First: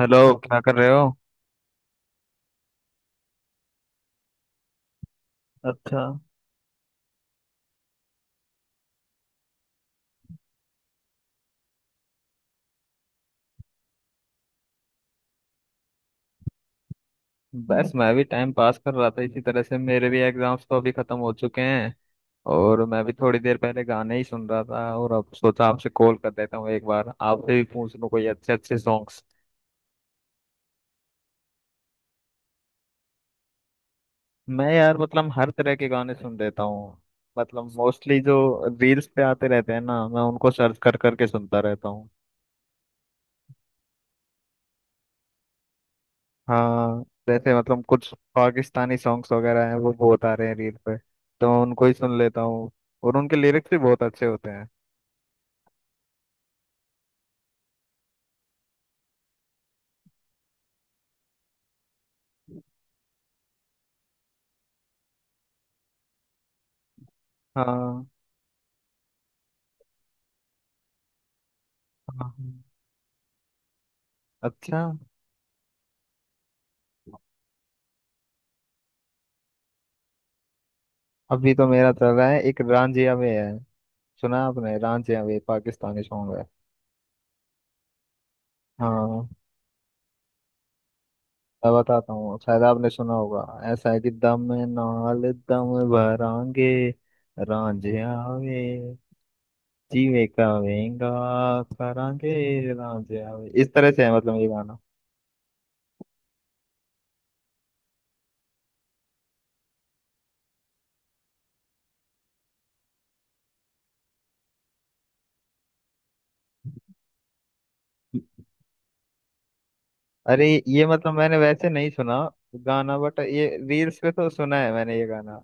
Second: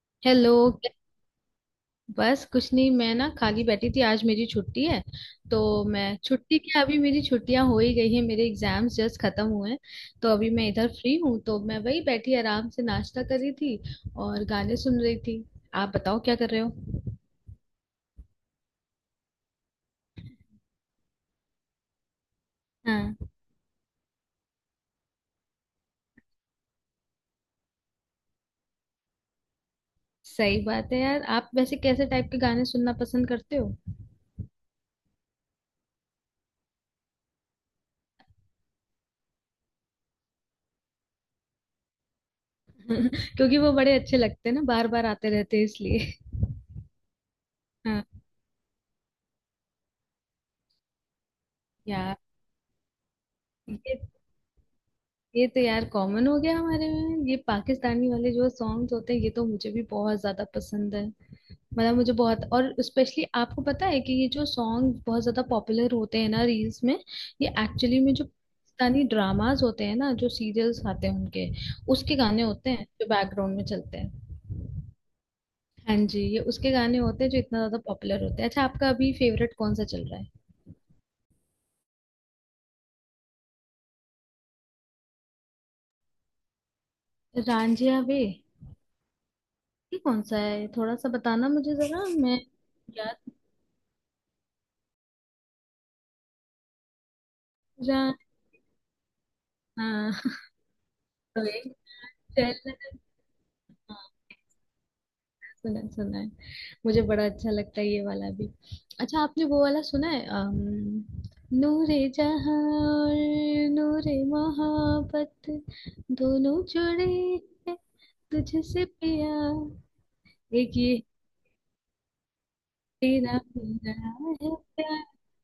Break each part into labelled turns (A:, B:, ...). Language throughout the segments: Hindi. A: हेलो।
B: हेलो।
A: क्या कर रहे हो?
B: बस कुछ नहीं, मैं ना खाली बैठी थी, आज मेरी छुट्टी है तो।
A: अच्छा,
B: मैं छुट्टी क्या, अभी मेरी छुट्टियां हो ही गई है, मेरे एग्जाम्स जस्ट खत्म हुए हैं, तो अभी मैं इधर फ्री हूँ, तो मैं वही बैठी आराम से नाश्ता कर रही थी और गाने सुन रही थी। आप बताओ क्या कर रहे हो?
A: बस मैं भी टाइम पास कर रहा था इसी तरह से। मेरे भी एग्जाम्स तो अभी खत्म हो चुके हैं और मैं भी
B: हाँ,
A: थोड़ी देर पहले गाने ही सुन रहा था, और अब सोचा आपसे कॉल कर देता हूँ, एक बार आपसे भी पूछ लूँ कोई अच्छे अच्छे सॉन्ग्स।
B: सही बात है यार। आप वैसे कैसे टाइप के गाने सुनना पसंद करते हो?
A: मैं यार हर तरह के गाने सुन लेता हूँ। मोस्टली जो रील्स पे आते रहते हैं ना, मैं उनको सर्च कर करके सुनता रहता हूँ।
B: क्योंकि वो बड़े अच्छे लगते हैं ना, बार बार आते रहते हैं इसलिए।
A: हाँ। जैसे
B: हाँ।
A: कुछ पाकिस्तानी सॉन्ग्स वगैरह हैं, वो बहुत आ रहे हैं रील पे, तो मैं उनको ही
B: यार।
A: सुन लेता हूँ। और उनके लिरिक्स भी
B: ये
A: बहुत अच्छे होते हैं।
B: ये तो यार कॉमन हो गया हमारे में। ये पाकिस्तानी वाले जो सॉन्ग्स होते हैं ये तो मुझे भी बहुत ज्यादा पसंद है। मतलब मुझे बहुत, और स्पेशली आपको पता है कि ये जो सॉन्ग बहुत ज्यादा पॉपुलर होते हैं ना रील्स में, ये
A: हाँ
B: एक्चुअली
A: हाँ।
B: में जो पाकिस्तानी ड्रामास होते हैं ना, जो सीरियल्स आते हैं उनके, उसके गाने
A: हाँ।
B: होते हैं जो बैकग्राउंड में चलते हैं।
A: अच्छा,
B: हाँ जी, ये उसके गाने होते हैं जो इतना ज्यादा पॉपुलर होते हैं। अच्छा, आपका अभी फेवरेट कौन सा चल रहा है?
A: अभी तो मेरा चल रहा है एक रांझिया वे है। सुना आपने? रांझिया वे, पाकिस्तानी सॉन्ग है।
B: रांझिया वे?
A: हाँ,
B: ये कौन सा है, थोड़ा सा बताना
A: मैं
B: मुझे जरा।
A: बताता हूँ,
B: मैं
A: शायद आपने सुना
B: याद।
A: होगा। ऐसा है कि दम नाल दम भरांगे
B: जा।
A: रांझिया वे,
B: हाँ।
A: जीवे का वेंगा
B: तो एक।
A: करांगे
B: चैल।
A: रांझिया वे। इस तरह
B: हाँ,
A: से है ये गाना।
B: सुना है सुना है। मुझे बड़ा अच्छा लगता है ये वाला भी। अच्छा, आपने वो वाला सुना है नूरे जहां और नूरे मोहब्बत, दोनों जुड़े हैं, तुझसे पिया?
A: अरे
B: एक
A: ये
B: ये,
A: मैंने वैसे नहीं सुना गाना, बट
B: तेरा
A: ये
B: मेरा
A: रील्स पे तो
B: है
A: सुना है मैंने
B: प्यार।
A: ये गाना।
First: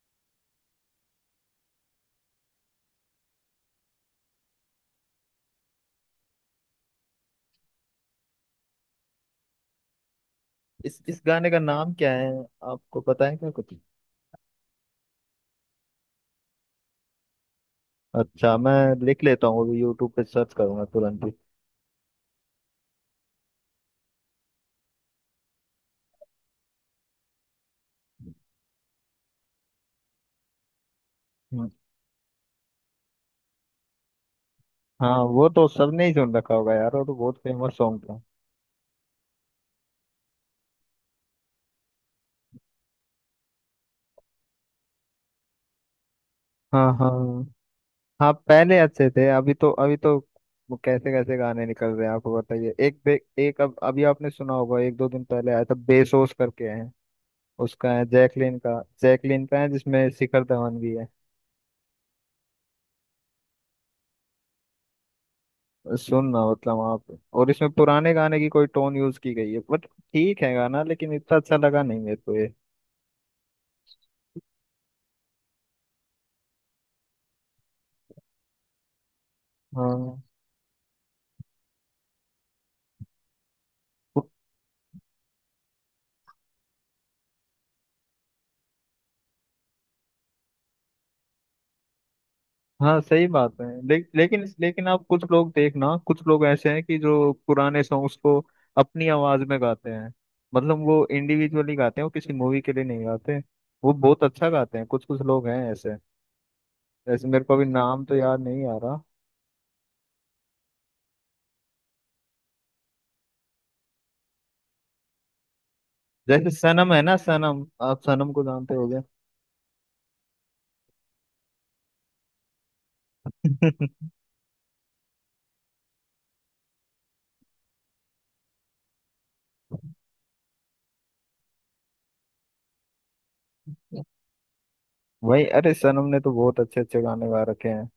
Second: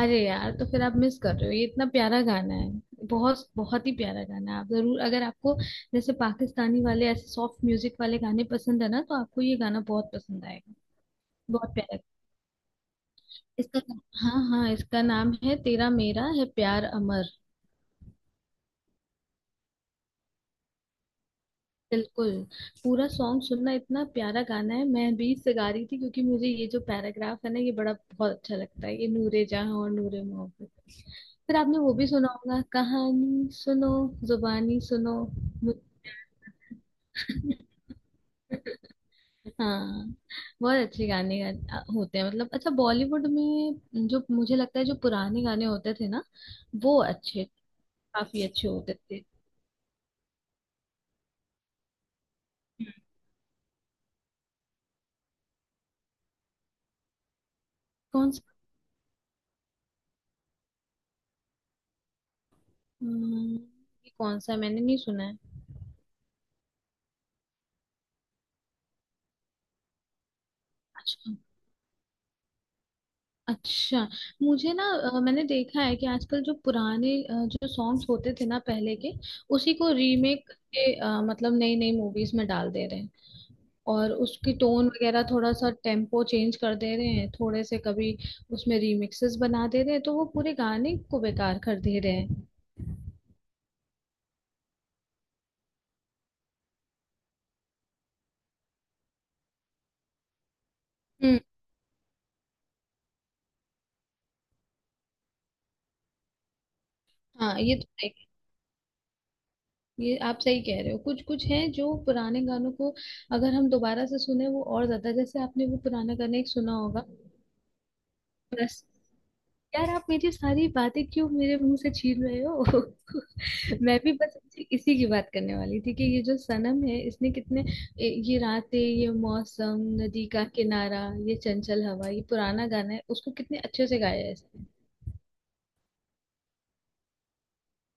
B: अरे यार, तो फिर आप मिस कर रहे हो। ये इतना प्यारा गाना है। बहुत बहुत ही प्यारा गाना है। आप जरूर, अगर आपको जैसे पाकिस्तानी वाले ऐसे सॉफ्ट म्यूजिक वाले गाने पसंद है ना, तो आपको ये गाना बहुत पसंद आएगा।
A: इस गाने का
B: बहुत
A: नाम
B: प्यारा है।
A: क्या है? आपको पता है क्या कुछ?
B: इसका, हाँ हाँ, इसका नाम है तेरा मेरा है प्यार अमर।
A: अच्छा मैं लिख लेता हूँ, अभी यूट्यूब पे सर्च करूंगा तुरंत ही।
B: बिल्कुल पूरा सॉन्ग सुनना, इतना प्यारा गाना है। मैं बीच से गा रही थी क्योंकि मुझे ये जो पैराग्राफ है ना ये बड़ा बहुत अच्छा लगता है, ये नूरे जहां और नूरे मोहब्बत। फिर
A: हम्म,
B: आपने वो भी सुना होगा, कहानी सुनो, जुबानी
A: हाँ,
B: सुनो।
A: वो तो सबने ही सुन रखा होगा यार, वो तो बहुत फेमस सॉन्ग था।
B: हाँ, बहुत अच्छे गाने होते हैं। मतलब अच्छा, बॉलीवुड में जो मुझे लगता है जो पुराने गाने होते थे ना,
A: हाँ
B: वो
A: हाँ।
B: अच्छे,
A: हाँ,
B: काफी अच्छे
A: पहले
B: होते
A: अच्छे
B: थे।
A: थे, अभी तो वो कैसे कैसे गाने निकल रहे हैं आपको बताइए। एक एक अब अभी आपने सुना होगा, एक दो दिन पहले आया था, बेसोस करके है उसका, है
B: कौन सा?
A: जैकलिन का। जैकलिन का है जिसमें शिखर धवन भी है।
B: हम्म, ये कौन सा, मैंने नहीं सुना है।
A: सुनना, आप। और इसमें पुराने गाने की कोई टोन यूज की गई है, बट ठीक है गाना, लेकिन
B: अच्छा।
A: इतना अच्छा लगा नहीं मेरे को ये।
B: अच्छा, मुझे ना मैंने देखा है कि आजकल जो पुराने जो सॉन्ग्स होते थे ना पहले के, उसी को
A: हाँ।
B: रीमेक के मतलब नई नई मूवीज में डाल दे रहे हैं। और
A: पु-
B: उसकी टोन वगैरह थोड़ा सा टेम्पो चेंज कर दे रहे हैं, थोड़े से कभी उसमें रीमिक्सेस बना दे रहे हैं, तो वो पूरे गाने को बेकार कर दे रहे हैं।
A: हाँ सही बात है। लेकिन लेकिन आप, कुछ लोग देखना, कुछ लोग ऐसे हैं कि जो पुराने सॉन्ग्स को अपनी आवाज में गाते हैं। वो
B: हम्म।
A: इंडिविजुअली गाते हैं, वो किसी मूवी के लिए नहीं गाते। वो बहुत अच्छा गाते हैं, कुछ कुछ लोग हैं ऐसे। जैसे मेरे को
B: हाँ
A: अभी
B: ये तो
A: नाम
B: है।
A: तो याद नहीं आ रहा।
B: ये आप सही कह रहे हो, कुछ कुछ है जो पुराने गानों को, अगर हम दोबारा से सुने वो और ज्यादा, जैसे आपने वो पुराना गाना एक
A: जैसे
B: सुना
A: सनम है
B: होगा।
A: ना, सनम, आप सनम को जानते
B: बस,
A: होगे।
B: यार आप मेरी सारी बातें क्यों मेरे मुंह से छीन रहे हो? मैं भी बस इसी इसी की बात करने वाली थी कि ये जो सनम है, इसने कितने, ये रातें, ये मौसम, नदी का किनारा, ये चंचल हवा, ये पुराना गाना है, उसको कितने अच्छे से गाया है इसने।
A: वही, अरे सनम ने तो बहुत अच्छे अच्छे गाने गा रखे हैं।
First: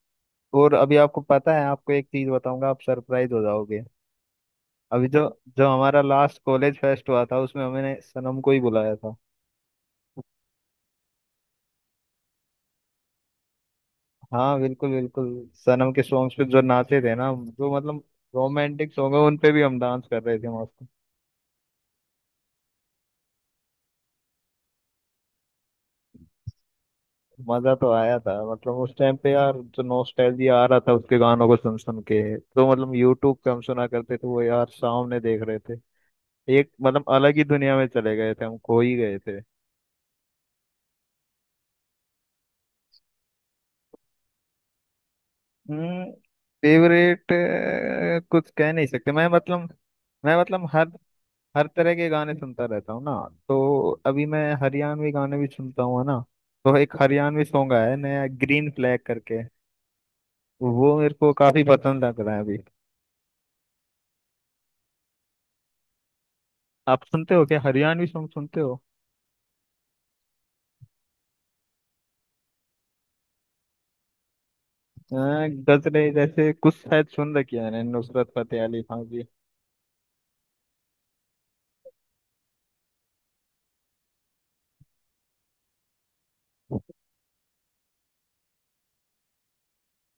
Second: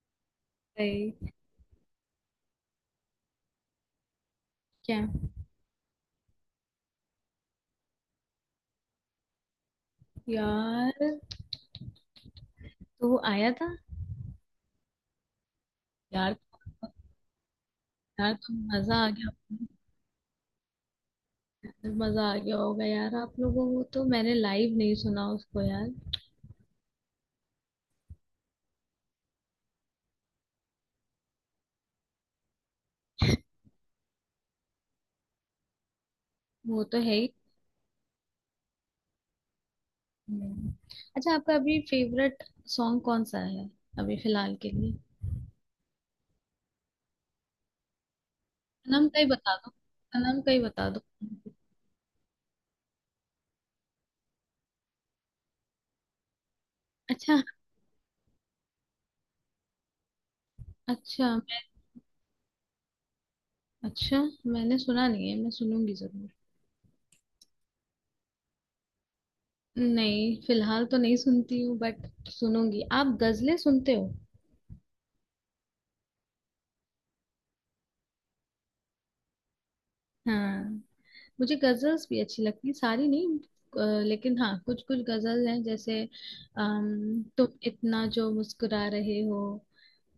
A: और अभी
B: भाई,
A: आपको पता है, आपको एक चीज बताऊंगा, आप सरप्राइज हो जाओगे।
B: क्या?
A: अभी जो जो हमारा लास्ट कॉलेज फेस्ट हुआ था, उसमें हमने सनम को ही बुलाया था।
B: यार, तो वो आया था?
A: हाँ, बिल्कुल बिल्कुल। सनम के
B: यार
A: सॉन्ग्स पे जो
B: तो,
A: नाचे थे ना, जो
B: यार तो
A: रोमांटिक
B: मजा आ
A: सॉन्ग है उन पे
B: गया।
A: भी हम डांस कर रहे थे मस्त।
B: मजा आ गया होगा यार आप लोगों को, तो मैंने लाइव नहीं सुना उसको यार।
A: मजा तो आया था, उस टाइम पे यार जो नॉस्टैल्जिया आ रहा था उसके गानों को सुन सुन के, तो यूट्यूब पे हम सुना करते थे, वो यार सामने देख रहे थे। एक
B: वो तो है ही।
A: अलग ही दुनिया में चले गए थे, हम खो ही गए थे।
B: हम्म। अच्छा, आपका अभी फेवरेट सॉन्ग कौन सा है, अभी फिलहाल के लिए?
A: हम्म फेवरेट कुछ कह नहीं
B: सनम
A: सकते।
B: का ही बता दो,
A: मैं
B: सनम का ही
A: मतलब हर
B: बता दो।
A: हर तरह के गाने सुनता रहता हूँ ना, तो अभी मैं हरियाणवी गाने भी सुनता हूँ, है ना। तो एक
B: अच्छा,
A: हरियाणवी सॉन्ग आया है नया, ग्रीन फ्लैग करके, वो मेरे
B: अच्छा
A: को
B: मैं,
A: काफी पसंद लग रहा है अभी।
B: अच्छा, मैंने सुना नहीं है, मैं सुनूंगी जरूर।
A: आप सुनते हो क्या? हरियाणवी सॉन्ग सुनते हो?
B: नहीं, फिलहाल तो नहीं सुनती हूँ, बट सुनूंगी। आप गजलें सुनते हो?
A: अ, गजरे जैसे कुछ शायद सुन रखी है मैंने, नुसरत फतेह अली खान की।
B: हाँ, मुझे गजल्स भी अच्छी लगती है, सारी नहीं, लेकिन हाँ कुछ कुछ गजल हैं जैसे, तुम इतना जो मुस्कुरा रहे हो,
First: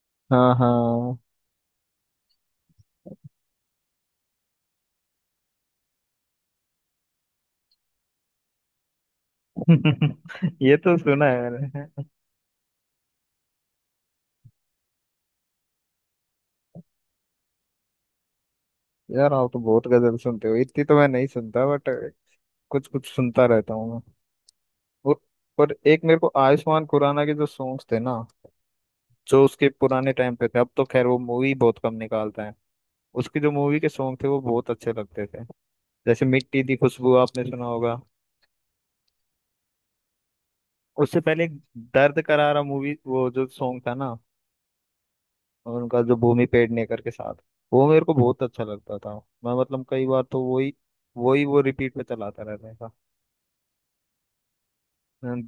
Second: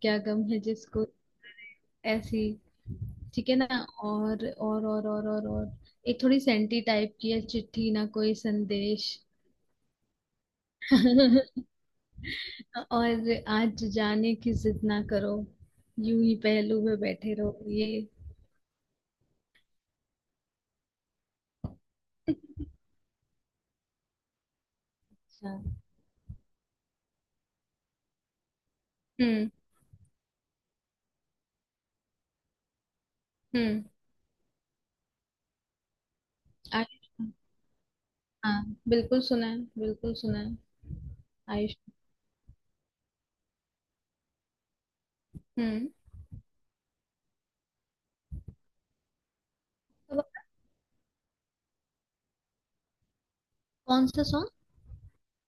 B: क्या गम
A: हाँ
B: है जिसको,
A: हाँ।
B: ऐसी। ठीक है ना? और एक थोड़ी सेंटी टाइप की है, चिट्ठी ना कोई संदेश।
A: ये तो सुना है मैंने।
B: और आज जाने की जिद ना करो, यूं ही पहलू में बैठे रहो, ये।
A: यार आप तो बहुत गजल सुनते हो, इतनी तो मैं नहीं सुनता, बट कुछ कुछ सुनता रहता हूँ मैं। और,
B: अच्छा।
A: और एक, मेरे को आयुष्मान खुराना के जो सॉन्ग्स थे ना, जो
B: हम्म।
A: उसके पुराने टाइम पे थे। अब तो खैर वो मूवी बहुत कम निकालता है, उसकी जो मूवी
B: हम्म।
A: के सॉन्ग थे वो बहुत अच्छे लगते थे। जैसे मिट्टी दी खुशबू
B: आयुष,
A: आपने सुना होगा।
B: हाँ बिल्कुल सुना है, बिल्कुल सुना है।
A: उससे पहले एक
B: आयुष।
A: दर्द करारा मूवी, वो जो सॉन्ग था ना
B: हम्म।
A: उनका, जो भूमि पेडनेकर के साथ, वो मेरे को बहुत अच्छा लगता था। मैं कई
B: तो
A: बार तो वही वही वो रिपीट पे चलाता रहता था।
B: कौन सा सॉन्ग?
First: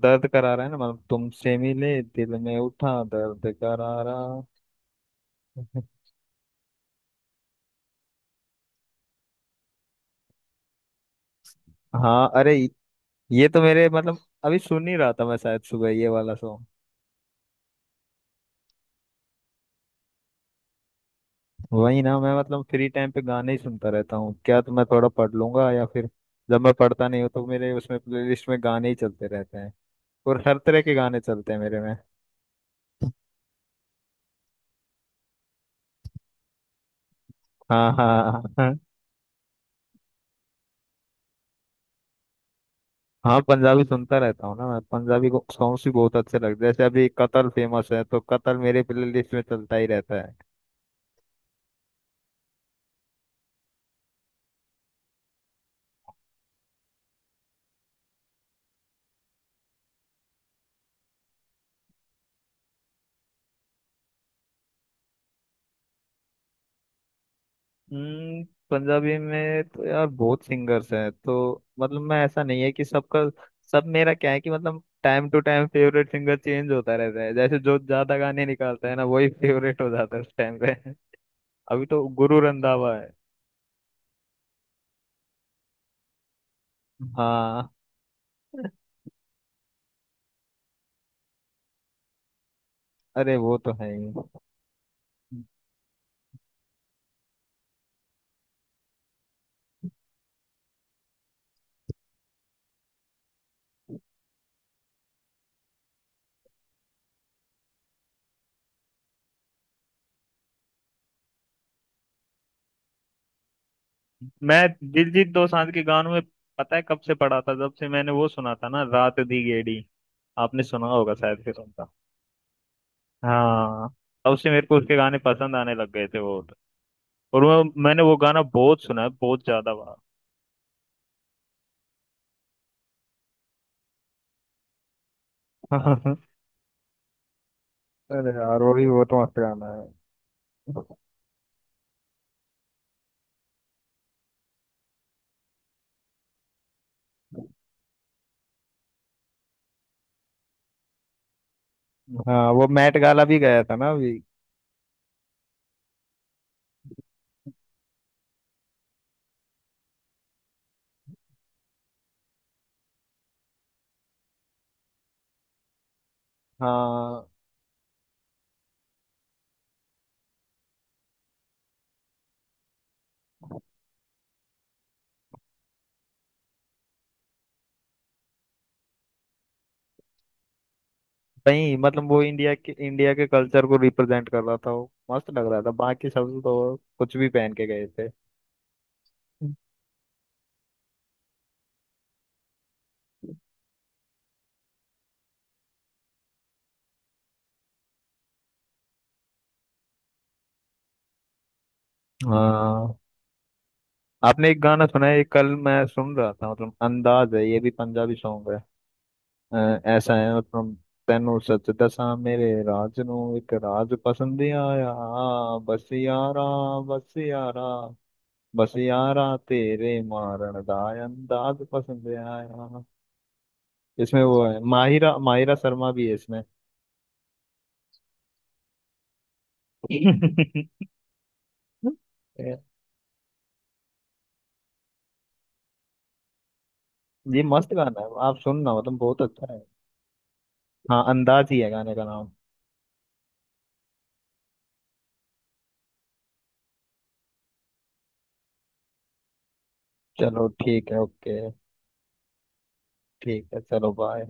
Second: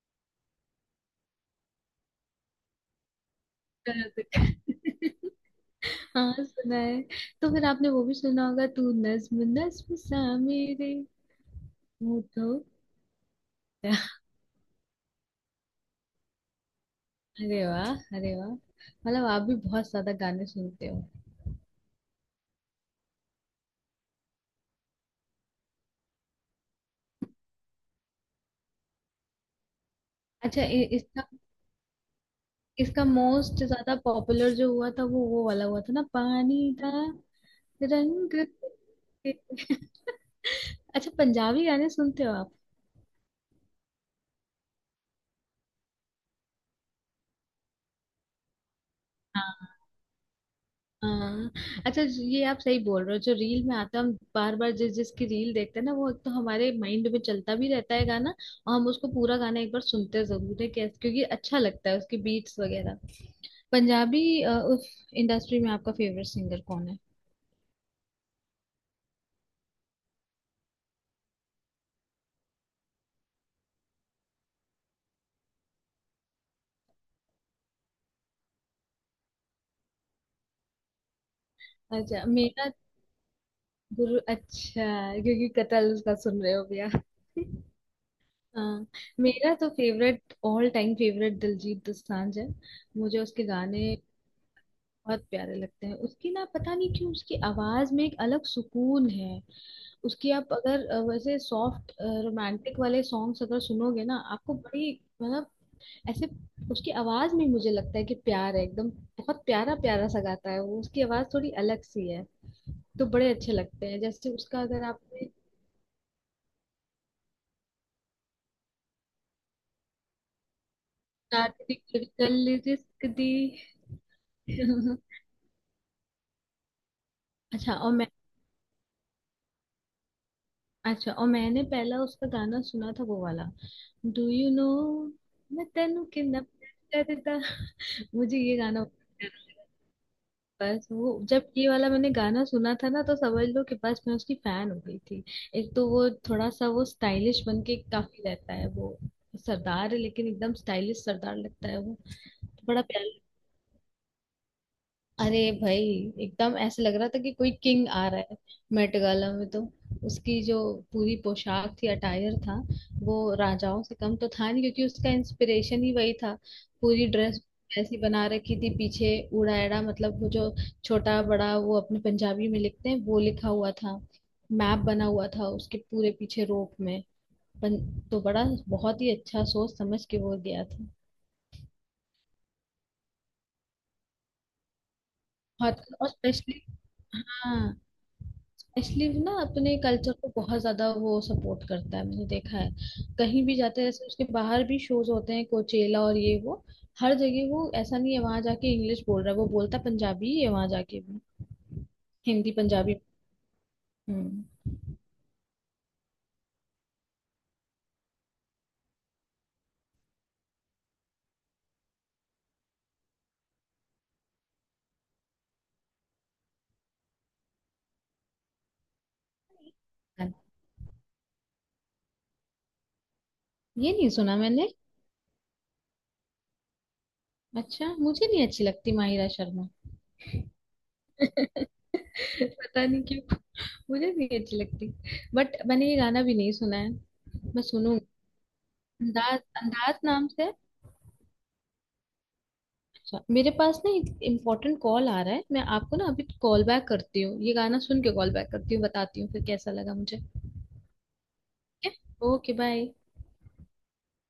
A: दर्द करारा है ना, तुमसे मिले दिल में उठा दर्द करारा।
B: हाँ सुना है। तो फिर आपने वो भी सुना होगा, तू नज्म नज्म सा मेरे
A: हाँ
B: होठों।
A: अरे ये तो मेरे अभी सुन ही रहा था मैं शायद सुबह ये वाला सॉन्ग।
B: अरे वाह, अरे वाह! मतलब आप भी बहुत ज्यादा गाने सुनते हो।
A: वही ना, मैं मतलब फ्री टाइम पे गाने ही सुनता रहता हूँ क्या। तो मैं थोड़ा पढ़ लूंगा, या फिर जब मैं पढ़ता नहीं हूँ तो मेरे उसमें प्लेलिस्ट में गाने ही चलते रहते हैं। और हर
B: अच्छा
A: तरह के गाने
B: इसका,
A: चलते हैं मेरे में।
B: इसका मोस्ट ज्यादा पॉपुलर जो हुआ था, वो वाला हुआ था ना, पानी का
A: हाँ हाँ
B: रंग।
A: हाँ।
B: अच्छा, पंजाबी गाने सुनते हो आप?
A: हाँ पंजाबी सुनता रहता हूँ ना मैं, पंजाबी सॉन्ग्स भी बहुत अच्छे लगते हैं। जैसे अभी कतल फेमस है, तो कतल मेरे प्लेलिस्ट में चलता ही
B: हाँ।
A: रहता है।
B: हाँ। अच्छा, ये आप सही बोल रहे हो, जो रील में आता है, हम बार बार जिस जिसकी रील देखते हैं ना, वो एक तो हमारे माइंड में चलता भी रहता है गाना। और हम उसको पूरा गाना एक बार सुनते जरूर है कैसे, क्योंकि अच्छा लगता है उसकी बीट्स वगैरह। पंजाबी उस इंडस्ट्री में आपका फेवरेट सिंगर कौन है?
A: हम्म, पंजाबी में तो यार बहुत सिंगर्स हैं, तो मैं, ऐसा नहीं है कि सबका सब। मेरा क्या है कि time to time favourite singer change होता रहता है, जैसे जो ज्यादा गाने निकालता है ना वही फेवरेट हो जाता है उस टाइम पे। अभी तो
B: अच्छा
A: गुरु
B: मेरा,
A: रंधावा है।
B: गुरु, अच्छा, क्योंकि कतल का सुन रहे हो भैया।
A: हाँ,
B: हाँ। मेरा तो favourite, all time favourite Diljit Dosanjh है। मुझे
A: अरे
B: उसके
A: वो तो
B: गाने
A: है ही।
B: बहुत प्यारे लगते हैं। उसकी ना पता नहीं क्यों उसकी आवाज में एक अलग सुकून है। उसकी आप अगर वैसे सॉफ्ट रोमांटिक वाले सॉन्ग्स अगर सुनोगे ना, आपको बड़ी, मतलब ऐसे, उसकी आवाज में मुझे लगता है कि प्यार है एकदम। बहुत प्यारा प्यारा सा गाता है वो, उसकी आवाज थोड़ी अलग सी है, तो बड़े अच्छे लगते हैं। जैसे
A: मैं
B: उसका अगर
A: दिलजीत
B: आपने,
A: दोसांझ के गानों में पता है कब से पड़ा था? जब से मैंने वो सुना था ना, रात दी गेड़ी, आपने सुना होगा शायद, फिर उनका।
B: कल, रिस्क दी।
A: हाँ, तब से मेरे को उसके गाने पसंद आने लग गए थे।
B: अच्छा और
A: मैंने
B: मैं,
A: वो गाना बहुत सुना है, बहुत ज्यादा बार।
B: अच्छा और मैंने पहला उसका गाना सुना था वो वाला, डू यू नो, मैं तेनू किडनैप करता।
A: अरे
B: मुझे ये
A: यार वो
B: गाना,
A: भी बहुत मस्त गाना है।
B: बस वो जब ये वाला मैंने गाना सुना था ना तो समझ लो कि बस मैं उसकी फैन हो गई थी। एक तो वो थोड़ा सा वो स्टाइलिश बन के काफी रहता है वो, सरदार है लेकिन एकदम स्टाइलिश सरदार लगता है वो।
A: हाँ
B: तो
A: वो
B: बड़ा
A: मैट
B: प्यारा,
A: गाला भी गया था ना अभी।
B: अरे भाई, एकदम ऐसे लग रहा था कि कोई किंग आ रहा है मेट गाला में तो। उसकी जो पूरी पोशाक थी, अटायर था, वो राजाओं से कम तो था नहीं, क्योंकि उसका इंस्पिरेशन ही वही था। पूरी
A: हाँ,
B: ड्रेस ऐसी बना रखी थी पीछे। ऊड़ा एड़ा मतलब, वो जो छोटा बड़ा वो अपने पंजाबी में लिखते हैं, वो लिखा हुआ था। मैप बना हुआ था उसके पूरे पीछे रोप में। पन, तो बड़ा, बहुत ही अच्छा सोच समझ के वो गया था।
A: वही वो इंडिया के कल्चर को रिप्रेजेंट कर रहा था, वो मस्त लग रहा था,
B: बहुत,
A: बाकी
B: और
A: सब
B: स्पेशली,
A: तो कुछ भी पहन के
B: हाँ,
A: गए थे।
B: स्लीव ना अपने कल्चर को बहुत ज्यादा वो सपोर्ट करता है, मैंने देखा है। कहीं भी जाते हैं, जैसे उसके बाहर भी शोज होते हैं कोचेला और ये वो, हर जगह वो ऐसा नहीं है वहां जाके इंग्लिश बोल रहा है, वो बोलता है पंजाबी ही है वहां जाके भी। हिंदी
A: हाँ।
B: पंजाबी। हम्म।
A: आपने एक गाना सुना है, ये कल मैं सुन रहा था, अंदाज है, ये भी पंजाबी सॉन्ग है। ਅਹ ਐਸਾ ਹੈ ਮਤਲਬ ਤੈਨੂੰ ਸੱਚ ਦੱਸਾਂ, ਮੇਰੇ ਰਾਜ ਨੂੰ ਇੱਕ ਰਾਜ ਪਸੰਦ ਆਇਆ। ਬਸ ਯਾਰਾ ਬਸ ਯਾਰਾ ਬਸ ਯਾਰਾ ਤੇਰੇ ਮਾਰਨ ਦਾ ਅੰਦਾਜ਼ ਪਸੰਦ ਆਇਆ।
B: ये नहीं
A: इसमें
B: सुना
A: वो है
B: मैंने।
A: माहिरा माहिरा शर्मा भी है इसमें।
B: अच्छा, मुझे नहीं अच्छी लगती माहिरा शर्मा। पता नहीं क्यों, मुझे नहीं अच्छी लगती। बट मैंने ये गाना भी नहीं सुना है।
A: ये
B: मैं
A: मस्त गाना
B: सुनूंगी।
A: है, आप सुनना, बहुत
B: अंदाज,
A: अच्छा है।
B: अंदाज नाम से।
A: हाँ, अंदाज ही है गाने का नाम।
B: अच्छा, मेरे पास ना एक इम्पोर्टेंट कॉल आ रहा है, मैं आपको ना अभी कॉल बैक करती हूँ। ये गाना सुन के कॉल बैक करती हूँ, बताती हूँ फिर कैसा लगा मुझे।
A: चलो ठीक है, ओके।
B: ठीक है, ओके बाय।
A: ठीक है, चलो, बाय।